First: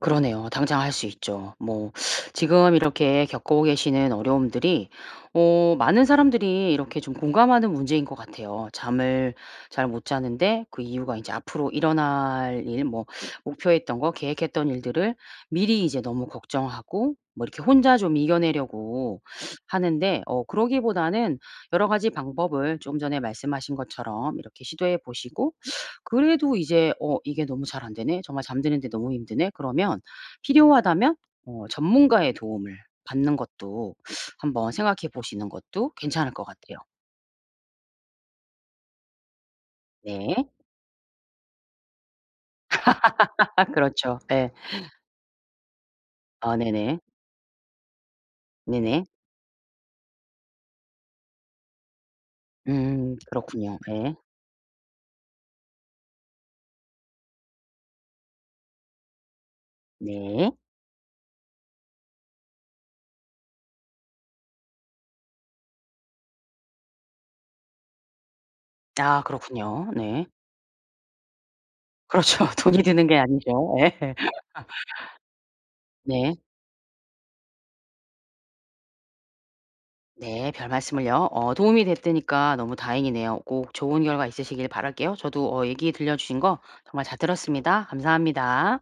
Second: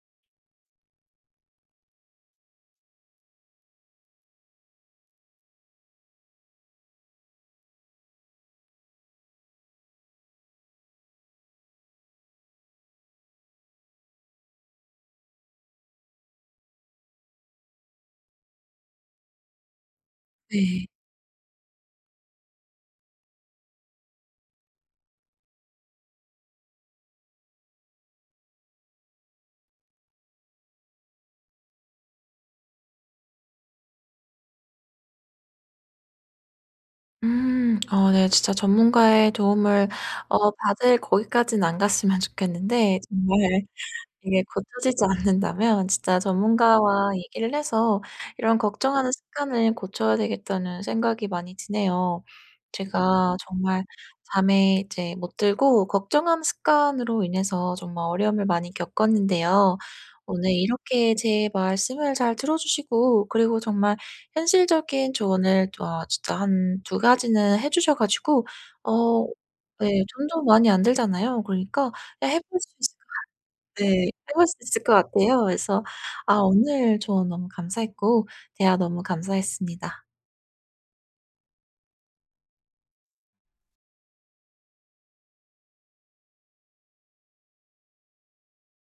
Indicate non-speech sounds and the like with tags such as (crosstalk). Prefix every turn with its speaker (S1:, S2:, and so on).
S1: 그러네요. 당장 할 수 있죠. 뭐 지금 이렇게 겪고 계시는 어려움들이 어 많은 사람들이 이렇게 좀 공감하는 문제인 것 같아요. 잠을 잘 못 자는데 그 이유가 인제 앞으로 일어날 일 뭐 목표했던 거 계획했던 일들을 미리 이제 너무 걱정하고 뭐 이렇게 혼자 좀 이겨내려고 하는데 어
S2: 네.
S1: 그러기보다는 여러 가지 방법을 좀 전에 말씀하신 것처럼 이렇게 시도해 보시고 그래도 이제 '어 이게 너무 잘 안되네? 정말 잠드는데 너무 힘드네?' 그러면 필요하다면 어 전문가의 도움을 받는 것도 한번 생각해 보시는 것도 괜찮을 것 같아요.
S2: 음. 어 네 진짜 전문가의 도움을 어
S1: 네.
S2: 받을 거기까지는 안 갔으면 좋겠는데 정말
S1: (laughs) 그렇죠.
S2: 이게
S1: 예.
S2: 고쳐지지 않는다면 진짜
S1: 아 네네.
S2: 전문가와 얘기를 해서 '이런
S1: 네네.
S2: 걱정하는 습관을 고쳐야 되겠다.'는 생각이 많이 드네요.
S1: 음.
S2: 제가
S1: 그렇군요.
S2: 정말
S1: 네.
S2: 밤에 이제 못 들고 걱정하는 습관으로 인해서 정말 어려움을 많이 겪었는데요. 오늘
S1: 네.
S2: 이렇게 제 말씀을 잘 들어 주시고 그리고 정말 현실적인 조언을 또 아 진짜 1-2 가지는 해 주셔 가지고
S1: 아.
S2: 어 예
S1: 그렇군요. 네.
S2: 돈도 많이 안 들잖아요. 그러니까 예 해
S1: 그렇죠.
S2: 볼 수
S1: 돈이
S2: 있을 것
S1: 드는 게 아니죠
S2: 같
S1: 예.
S2: 네. 해 볼 수 있을 것 같아요. 그래서
S1: (laughs) 네.
S2: 아 오늘 조언 너무 감사했고 대화 너무 감사했습니다.
S1: 네. 별말씀을요. 어 도움이 됐다니까 너무 다행이네요. 꼭 좋은 결과 있으시길 바랄게요. 저도 어 얘기 들려주신 거 정말 잘 들었습니다. 감사합니다.